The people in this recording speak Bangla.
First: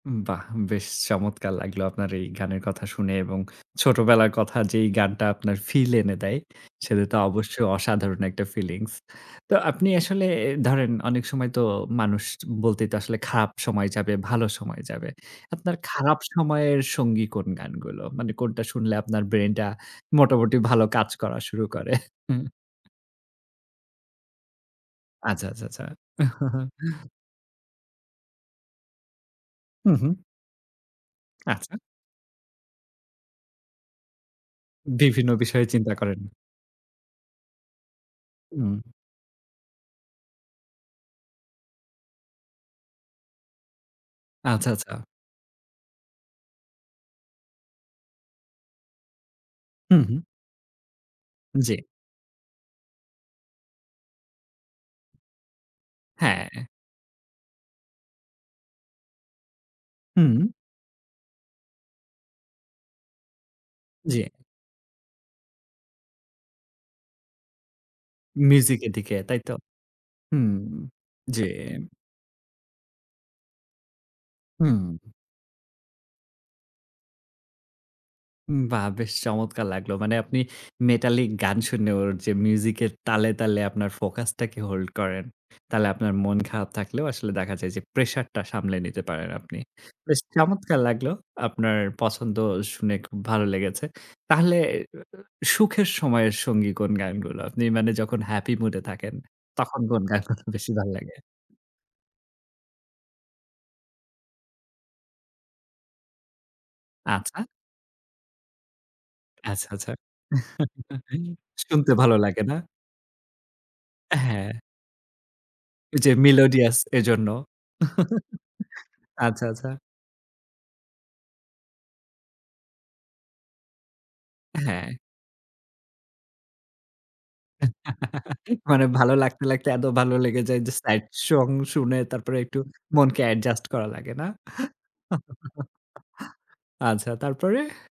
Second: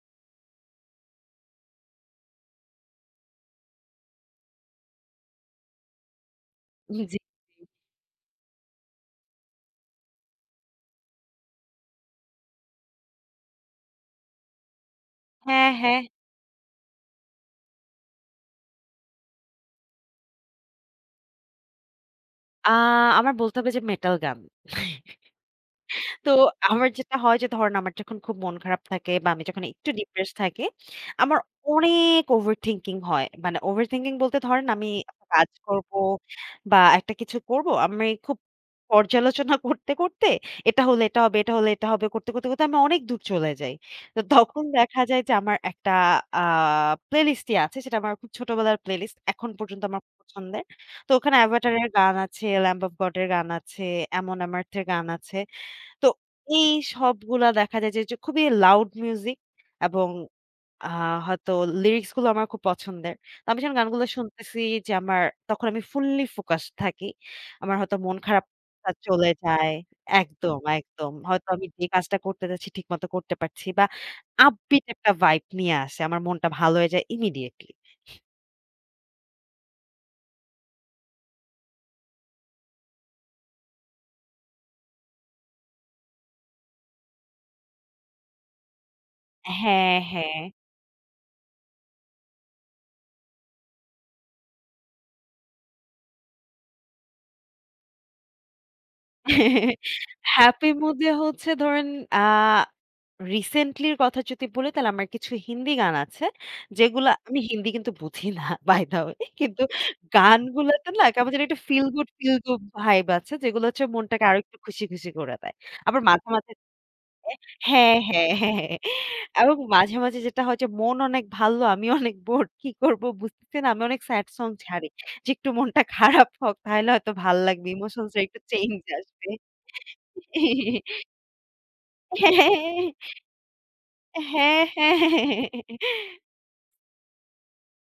বাহ! বেশ চমৎকার লাগলো আপনার এই গানের কথা শুনে এবং ছোটবেলার কথা যেই গানটা আপনার ফিল এনে দেয়, জি, সেটা তো জি, জি। অবশ্যই অসাধারণ একটা ফিলিংস। তো আপনি আসলে এ ধরেন অনেক সময় তো মানুষ বলতেই তো আসলে খারাপ সময় যাবে ভালো সময় যাবে। হ্যাঁ, আপনার হ্যাঁ। খারাপ সময়ের সঙ্গী কোন গানগুলো? মানে কোনটা শুনলে আপনার ব্রেইনটা মোটামুটি ভালো কাজ করা শুরু করে। আ আমার বলতে হবে যে মেটাল গান। আচ্ছা, আচ্ছা, আচ্ছা। তো আমার যেটা হয় যে ধরেন আমার যখন খুব মন খারাপ থাকে বা আমি যখন একটু হু, হু। ডিপ্রেসড থাকি, আমার আচ্ছা। অনেক ওভার থিংকিং হয়। মানে ওভার থিংকিং বলতে ধরেন আমি বিভিন্ন কাজ বিষয়ে চিন্তা করবো করেন। বা একটা কিছু করবো। আমি খুব উম। পর্যালোচনা করতে, করতে এটা হলে এটা হবে এটা হলে এটা হবে, করতে, করতে, করতে আমি অনেক দূর চলে যাই। তো তখন আচ্ছা, দেখা আচ্ছা। যায় যে আমার একটা আ প্লেলিস্ট ই আছে। সেটা আমার খুব ছোটবেলার প্লেলিস্ট। এখন পর্যন্ত আমার হুম, হু। পছন্দের। তো ওখানে জি। Avatar এর গান আছে, Lamb Of God এর গান আছে, Amon Amarth এর গান আছে। তো হ্যাঁ। এই সবগুলা দেখা যায় যে খুবই লাউড মিউজিক এবং হুম। আ হয়তো লিরিক্সগুলো আমার খুব পছন্দের। তো আমি যখন গানগুলো জি। শুনতেছি যে আমার তখন আমি ফুল্লি ফোকাসড থাকি। আমার হয়তো মন খারাপটা মিউজিকের দিকে, চলে তাই তো? যায়। হুম। একদম, একদম। জি। হয়তো আমি যে কাজটা করতে যাচ্ছি ঠিকমতো করতে পারছি বা আপবিট হুম। একটা ভাইব নিয়ে আসে। আমার মনটা ভালো হয়ে যায় immediately. বাহ! বেশ চমৎকার লাগলো। মানে আপনি মেটালিক গান শুনে ওর যে মিউজিকের তালে, তালে আপনার ফোকাসটাকে hold করেন, তাহলে আপনার মন খারাপ থাকলেও আসলে দেখা যায় যে প্রেশারটা সামলে নিতে পারেন আপনি। হ্যাঁ, বেশ হ্যাঁ। চমৎকার লাগলো আপনার পছন্দ শুনে খুব ভালো লেগেছে। তাহলে উ উ সুখের সময়ের সঙ্গী কোন গানগুলো? আপনি মানে যখন হ্যাপি মুডে থাকেন তখন কোন গানগুলো হ্যাপি বেশি ভালো মুডে লাগে? হচ্ছে ধরেন আ রিসেন্টলির কথা যদি বলি তাহলে আমার কিছু হিন্দি গান আছে। যেগুলো আমি আচ্ছা। হিন্দি কিন্তু বুঝি না বাই দা ওয়ে কিন্তু আচ্ছা, আচ্ছা। গানগুলোতে না কেমন জানি একটা ফিল শুনতে গুড ভালো ফিল লাগে, না? গুড ভাইব আছে। যেগুলো হচ্ছে মনটাকে আরো হ্যাঁ। একটু খুশি, খুশি করে দেয়। আবার যে মাঝে, মাঝে melodious এজন্য। হ্যাঁ, হ্যাঁ, হ্যাঁ, হ্যাঁ। আচ্ছা, এবং আচ্ছা। মাঝে, মাঝে যেটা হয় যে মন অনেক ভাল। আমি অনেক বোর কী করবো বুঝতেছে না। আমি অনেক স্যাড সং ছাড়ি। হ্যাঁ। যে একটু মনটা খারাপ হোক তাহলে হয়তো ভাল লাগবে। ইমোশনসটা একটু চেঞ্জ মানে ভালো আসবে। লাগতে, লাগতে এত ভালো লেগে যায় যে সাইড সং শুনে হ্যাঁ, তারপরে হ্যাঁ, একটু হ্যাঁ। মনকে অ্যাডজাস্ট করা লাগে না? হ্যাঁ, হ্যাঁ, হ্যাঁ। আচ্ছা, তারপরে?